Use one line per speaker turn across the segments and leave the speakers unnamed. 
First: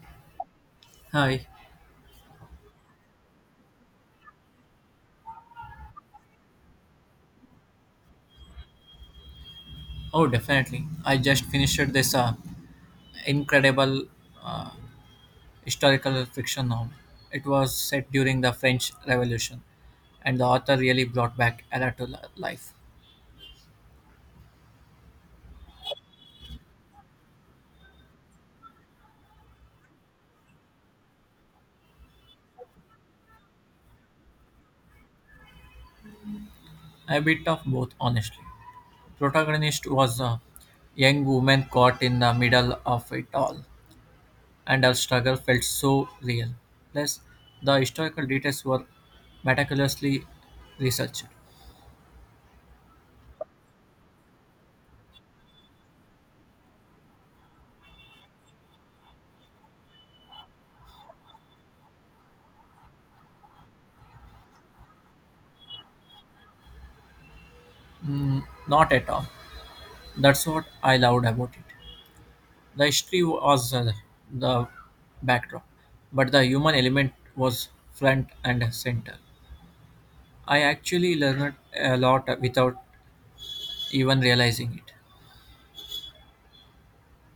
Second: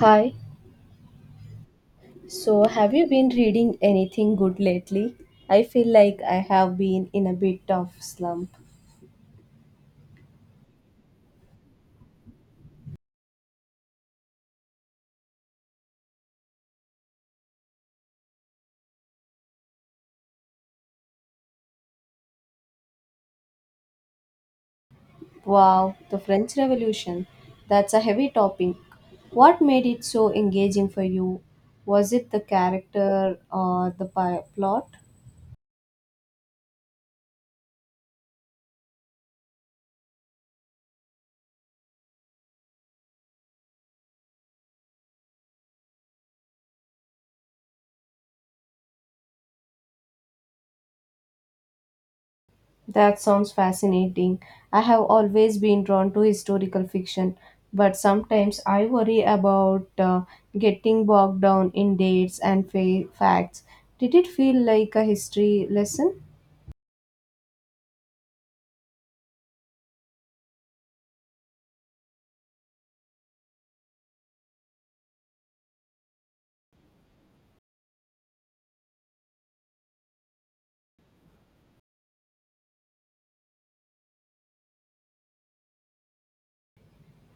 Hi,
Hi.
so have you been reading anything good lately? I feel like I have been in a bit of slump.
Oh, definitely. I just finished this incredible uh, historical fiction novel. It was set during the French Revolution, and the author really brought back Ella to life.
Wow, the French Revolution. That's a heavy topic. What made it so engaging for you? Was it the character or the plot?
A bit of both, honestly. Protagonist was a young woman caught in the middle of it all, and her struggle felt so real. Plus, the historical details were meticulously researched.
That sounds fascinating. I have always been drawn to historical fiction, but sometimes I worry about getting bogged down in dates and facts. Did it feel like a history lesson?
Mm, not at all. That's what I loved about it. The history was the backdrop, but the human element was front and center. I actually learned a lot without even realizing it.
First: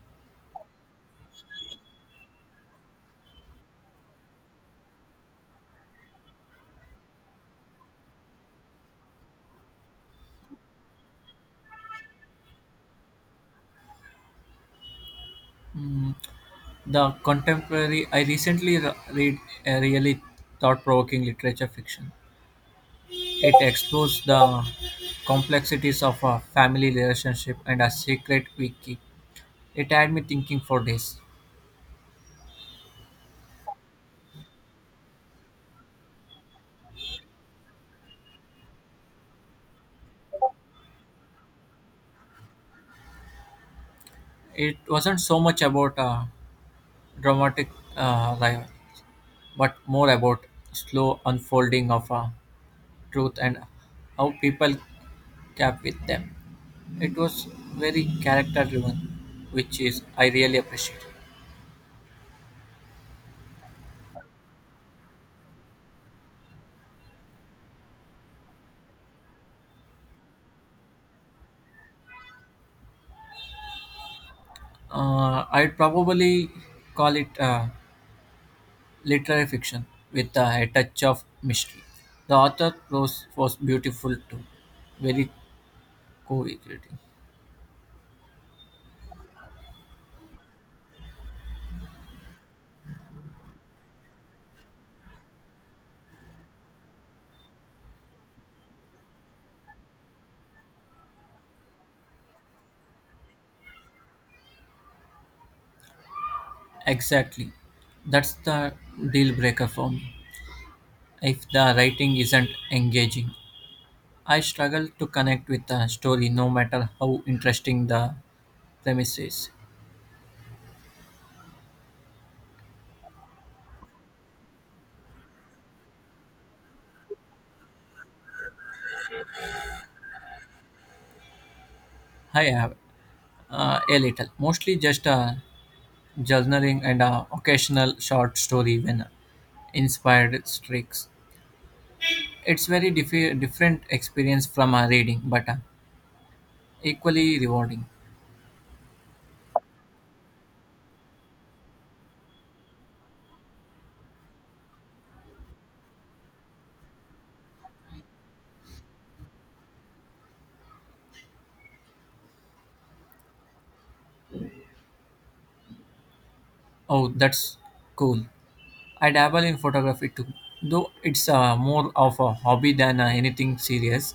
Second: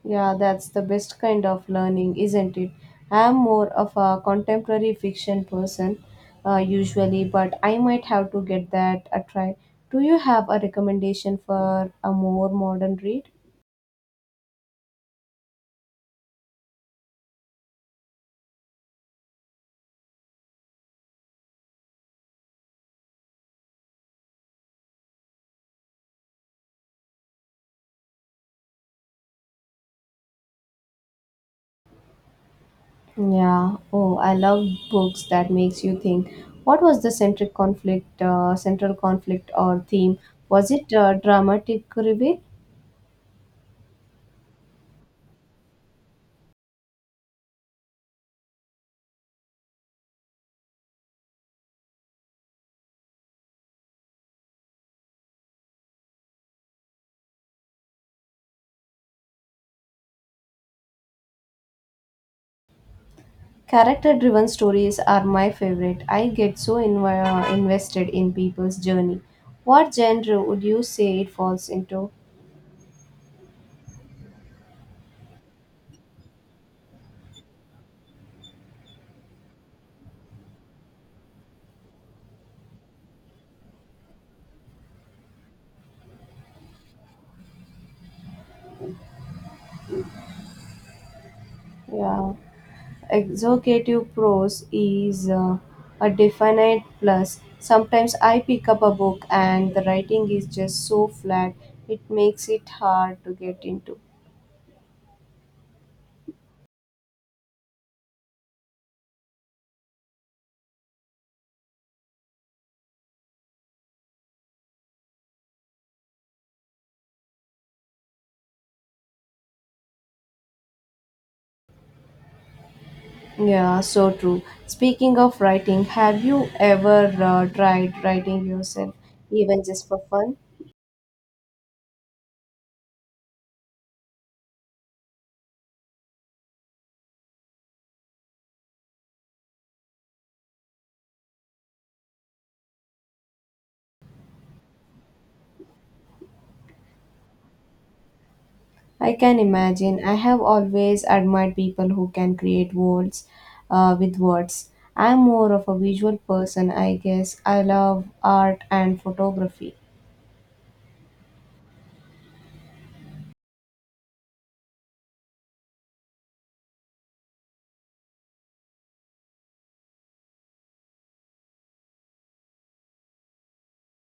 Yeah, that's the best kind of learning, isn't it? I'm more of a contemporary fiction person usually, but I might have to get that a try. Do you have a recommendation for a more modern read?
Mm, the contemporary, I recently read a really thought provoking literature fiction. It explores the complexities of a family relationship and a secret we keep. It had me thinking for days.
Yeah. Oh, I love books that makes you think. What was the central conflict or theme? Was it dramatic reveal?
It wasn't so much about a dramatic rival but more about slow unfolding of a truth and how people cap with them. It was very character driven, which is I really appreciate.
Character-driven stories are my favorite. I get so invested in people's journey. What genre would you say it falls into?
I'd probably call it literary fiction with a touch of mystery. The author prose was beautiful too, very co-creative.
Yeah. Executive prose is a definite plus. Sometimes I pick up a book and the writing is just so flat, it makes it hard to get into.
Exactly, that's the deal breaker for me. If the writing isn't engaging, I struggle to connect with a story no matter how interesting the premise is.
Yeah, so true. Speaking of writing, have you ever tried writing yourself, even just for fun?
I have a little, mostly just a journaling and a occasional short story when inspired streaks. It's very different experience from a reading, but equally rewarding.
I can imagine. I have always admired people who can create worlds with words. I'm more of a visual person, I guess. I love art and photography.
Oh, that's cool. I dabble in photography too, though it's more of a hobby than anything serious.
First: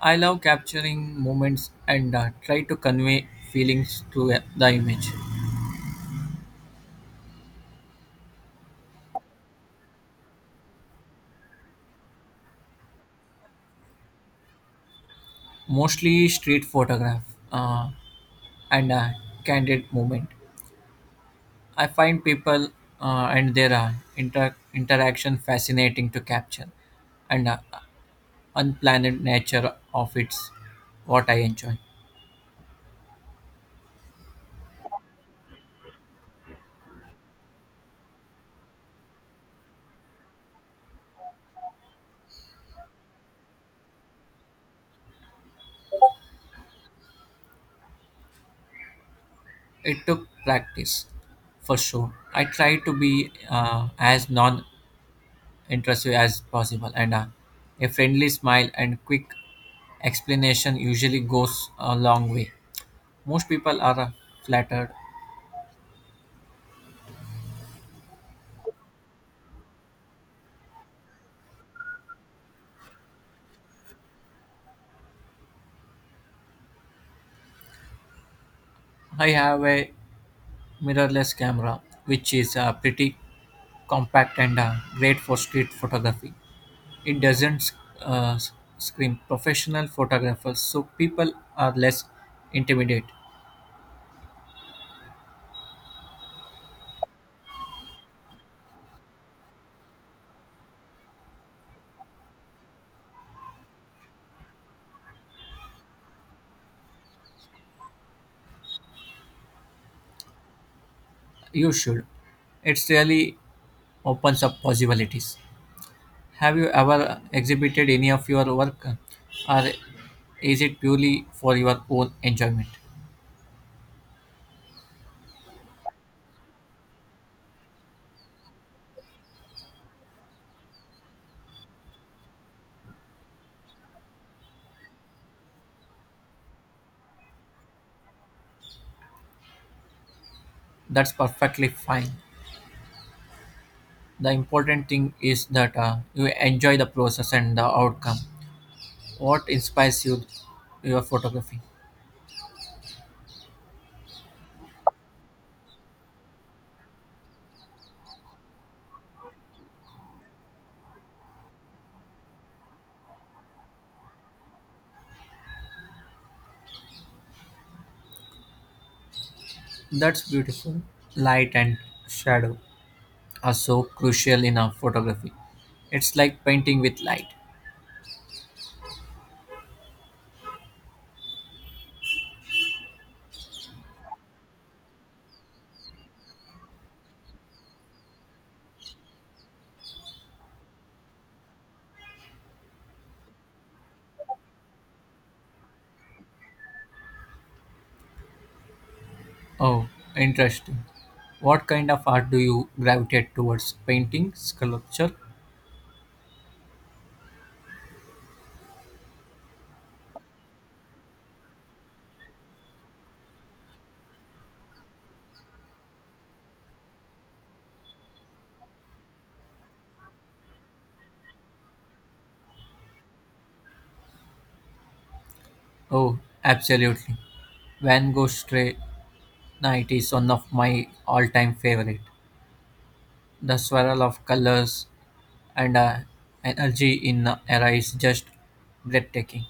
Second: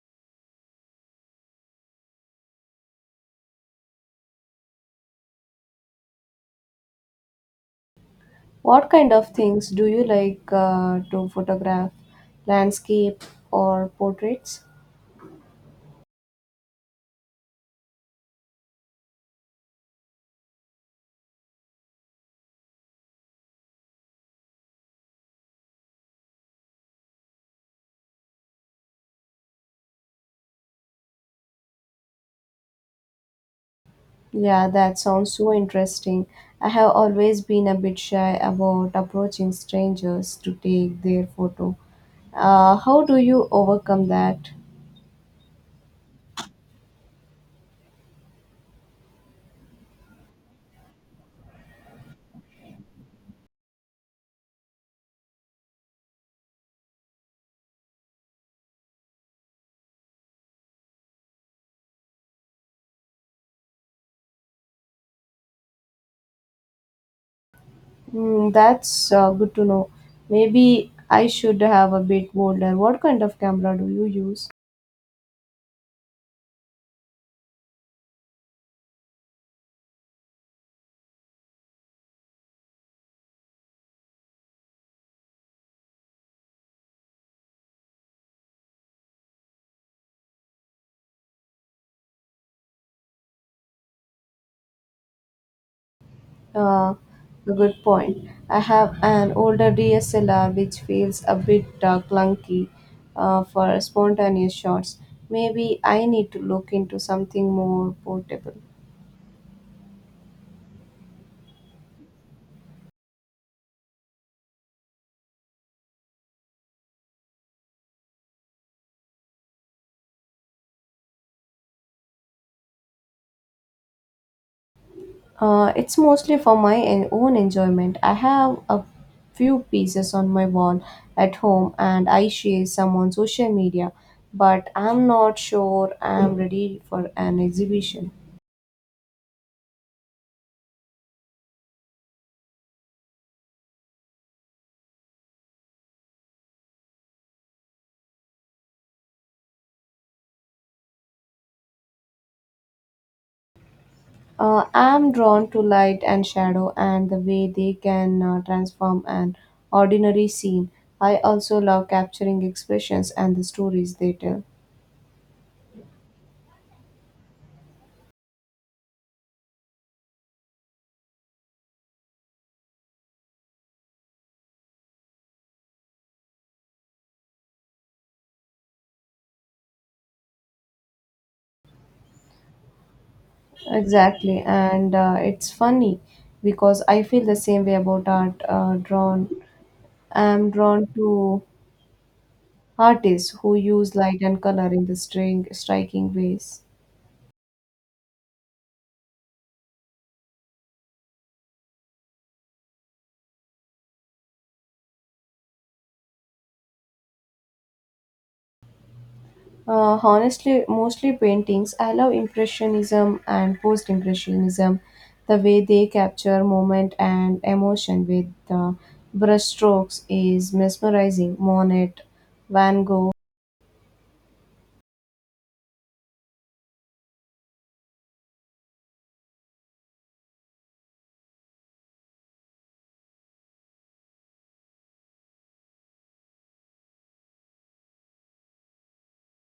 I love capturing moments and try to convey feelings through the image.
What kind of things do you like to photograph? Landscape or portraits?
Mostly street photograph uh, and candid moment. I find people and their interaction fascinating to capture, and unplanned nature of it's what I enjoy.
Yeah, that sounds so interesting. I have always been a bit shy about approaching strangers to take their photo. How do you overcome that?
It took practice for sure. I try to be as non intrusive as possible, and a friendly smile and quick explanation usually goes a long way. Most people are flattered.
Hmm, that's good to know. Maybe I should have a bit bolder. What kind of camera do you use?
I have a mirrorless camera, which is pretty compact and great for street photography. It doesn't uh, scream professional photographers, so people are less intimidated.
Uh, a good point. I have an older DSLR which feels a bit uh, clunky for spontaneous shots. Maybe I need to look into something more portable.
You should. It really opens up possibilities. Have you ever exhibited any of your work, or is it purely for your own enjoyment?
It's mostly for my own enjoyment. I have a few pieces on my wall at home and I share some on social media, but I'm not sure I'm ready for an exhibition.
That's perfectly fine. The important thing is that you enjoy the process and the outcome. What inspires you, your photography?
I'm drawn to light and shadow and the way they can transform an ordinary scene. I also love capturing expressions and the stories they tell.
That's beautiful. Light and shadow are so crucial in a photography. It's like painting with light.
Exactly, and it's funny because I feel the same way about art. I'm drawn to artists who use light and color in the string striking ways.
Oh, interesting. What kind of art do you gravitate towards? Painting, sculpture,
Honestly, mostly paintings. I love Impressionism and Post Impressionism, the way they capture moment and emotion with brushstrokes is mesmerizing. Monet, Van Gogh.
oh, absolutely. Van Gogh's Stray Night is one of my all-time favorite. The swirl of colors and energy in the era is just breathtaking.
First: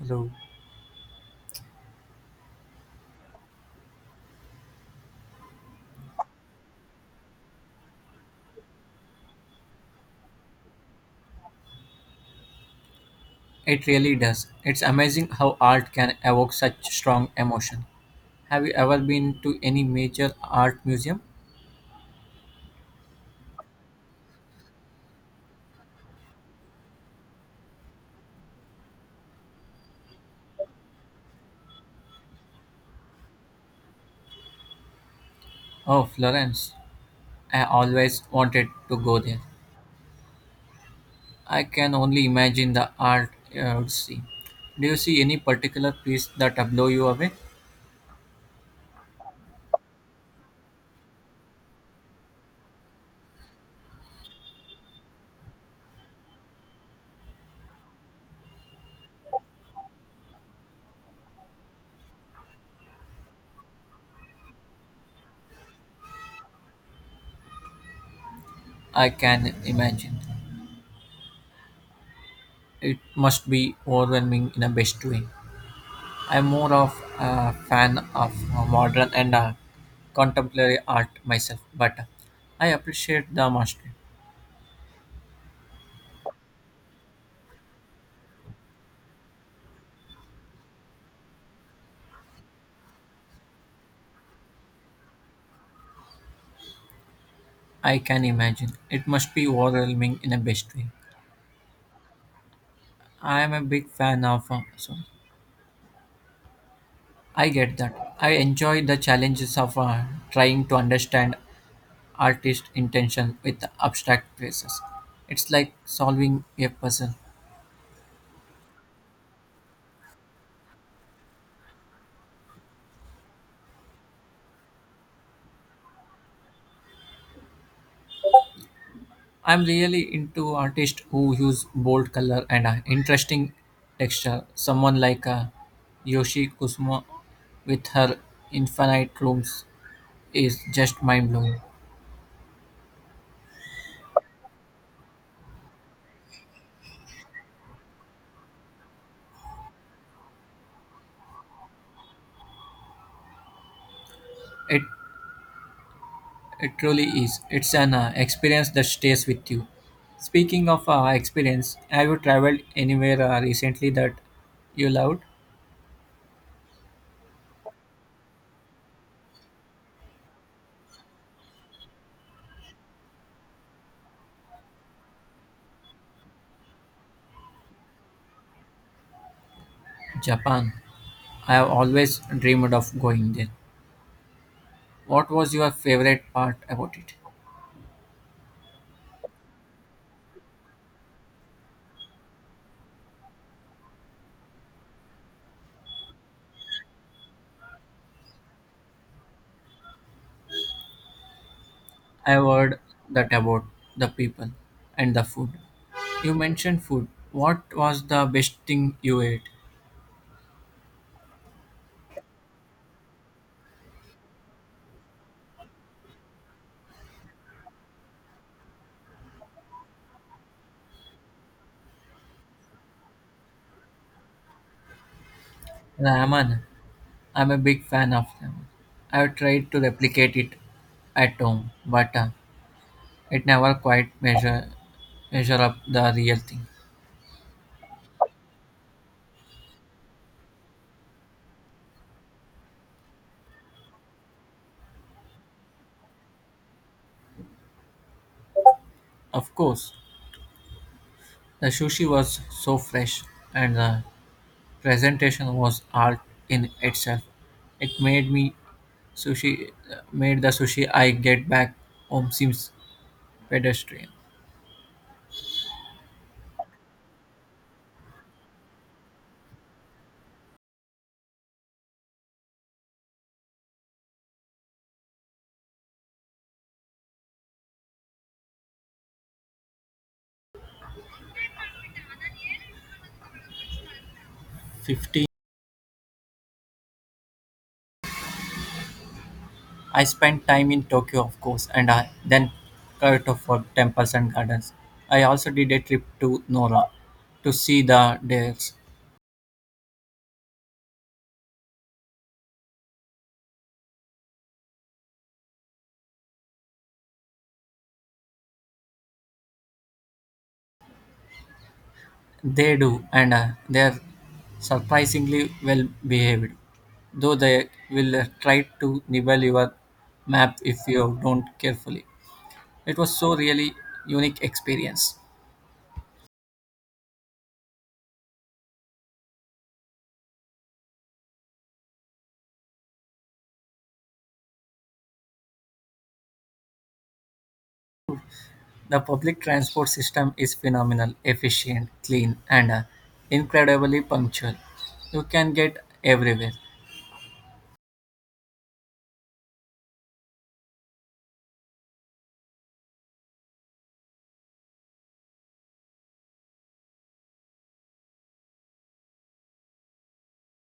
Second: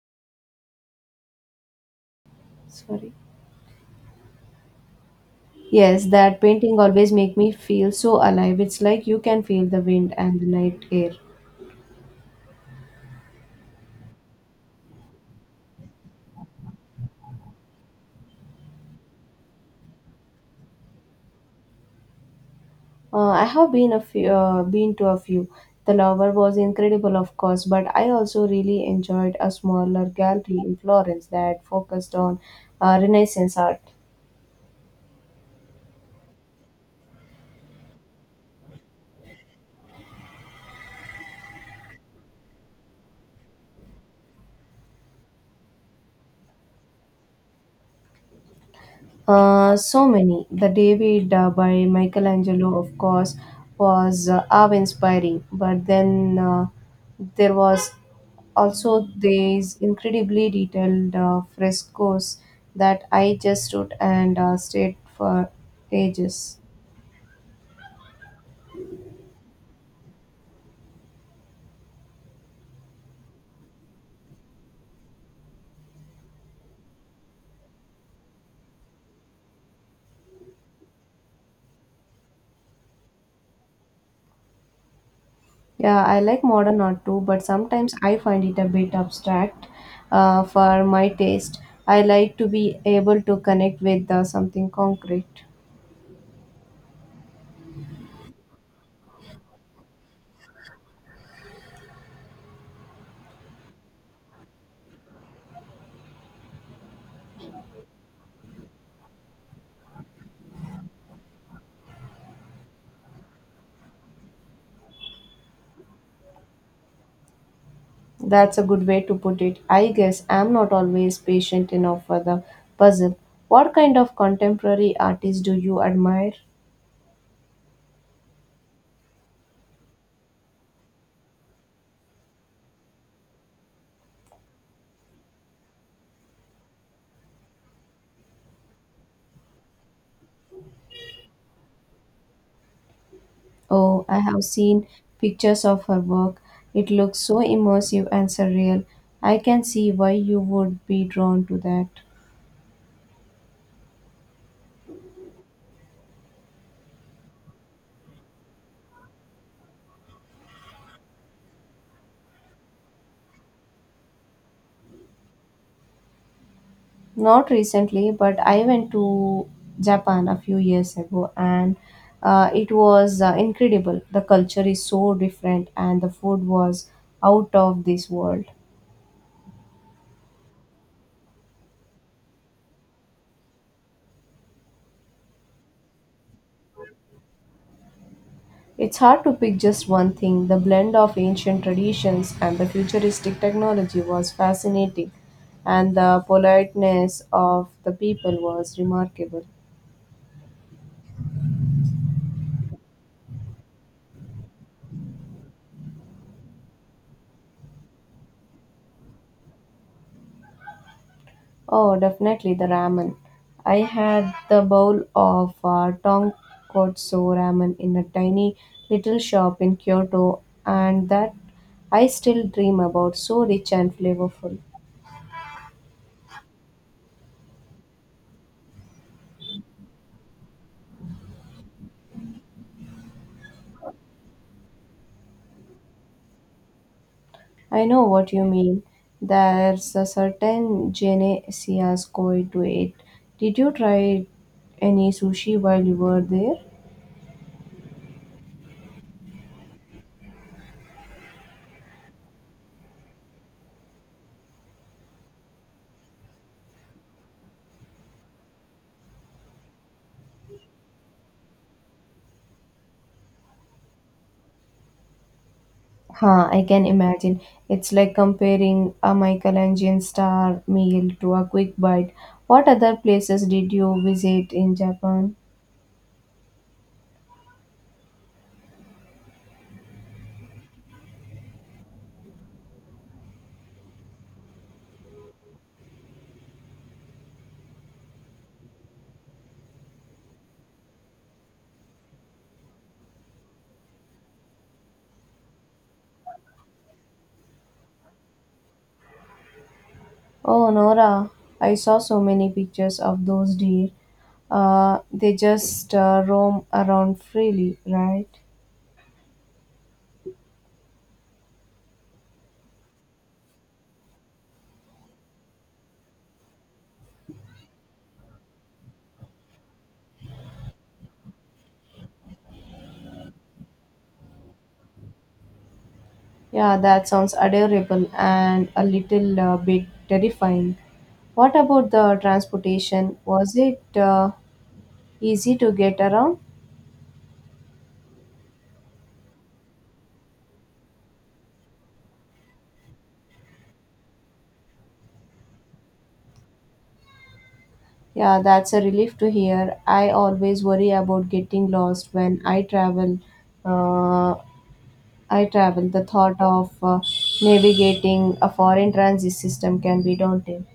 Hello.
Sorry. Yes, that painting always make me feel so alive. It's like you can feel the wind and the night air.
It really does. It's amazing how art can evoke such strong emotion. Have you ever been to any major art museum?
I have been been to a few. The Louvre was incredible, of course, but I also really enjoyed a smaller gallery in Florence that focused on Renaissance art.
Oh, Florence. I always wanted to go there. I can only imagine the art I would see. Do you see any particular piece that blow you away?
So many. The David by Michelangelo, of course, was awe-inspiring. But then there was also these incredibly detailed frescoes that I just stood and stared for ages.
I can imagine. It must be overwhelming in a best way. I'm more of a fan of modern and contemporary art myself, but I appreciate the mastery.
Yeah, I like modern art too, but sometimes I find it a bit abstract for my taste. I like to be able to connect with something concrete.
I can imagine. It must be overwhelming in a best way. I am a big fan of. Sorry. I get that. I enjoy the challenges of trying to understand artist intention with abstract phrases. It's like solving a puzzle.
That's a good way to put it. I guess I'm not always patient enough for the puzzle. What kind of contemporary artist do you admire?
I'm really into artists who use bold color and interesting texture. Someone like Yoshi Kusuma with her infinite rooms is just mind blowing.
Oh, I have seen pictures of her work. It looks so immersive and surreal. I can see why you would be drawn to that.
It it truly is. It's an experience that stays with you. Speaking of experience, have you traveled anywhere recently that you loved?
Not recently, but I went to Japan a few years ago and it was incredible. The culture is so different and the food was out of this world.
Japan. I have always dreamed of going there. What was your favorite part about it?
It's hard to pick just one thing. The blend of ancient traditions and the futuristic technology was fascinating, and the politeness of the people was remarkable.
I've heard that about the people and the food. You mentioned food. What was the best thing you ate?
Oh, definitely the ramen. I had the bowl of tonkotsu ramen in a tiny little shop in Kyoto, and that I still dream about. So rich and flavorful.
Ramen. I'm a big fan of ramen. I've tried to replicate it at home, but it never quite measure up the real thing.
I know what you mean. There's a certain Genesia's koi to it. Did you try any sushi while you were there?
Of course, the sushi was so fresh, and the presentation was art in itself. It made me sushi made the sushi I get back home seems pedestrian.
Huh, I can imagine. It's like comparing a Michelangelo star meal to a quick bite. What other places did you visit in Japan?
15. I spent time in Tokyo, of course, and I then Kyoto for temples and gardens. I also did a trip to Nora to see the deers.
Oh, Nora, I saw so many pictures of those deer. They just roam around freely, right?
They do, and they're surprisingly well behaved, though they will try to nibble your map if you don't carefully. It was so really unique experience.
Yeah, that sounds adorable and a little bit terrifying. What about the transportation? Was it easy to get around?
The public transport system is phenomenal, efficient, clean, and incredibly punctual. You can get everywhere.
Yeah, that's a relief to hear. I always worry about getting lost when I travel. Uh, The thought of navigating a foreign transit system can be daunting.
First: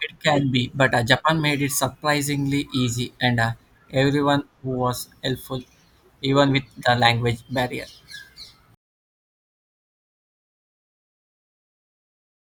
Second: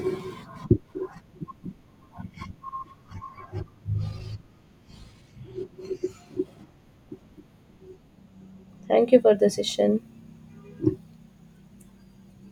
It can be, but Japan made it surprisingly easy, and everyone who was helpful, even with the language barrier.
Thank you for the session.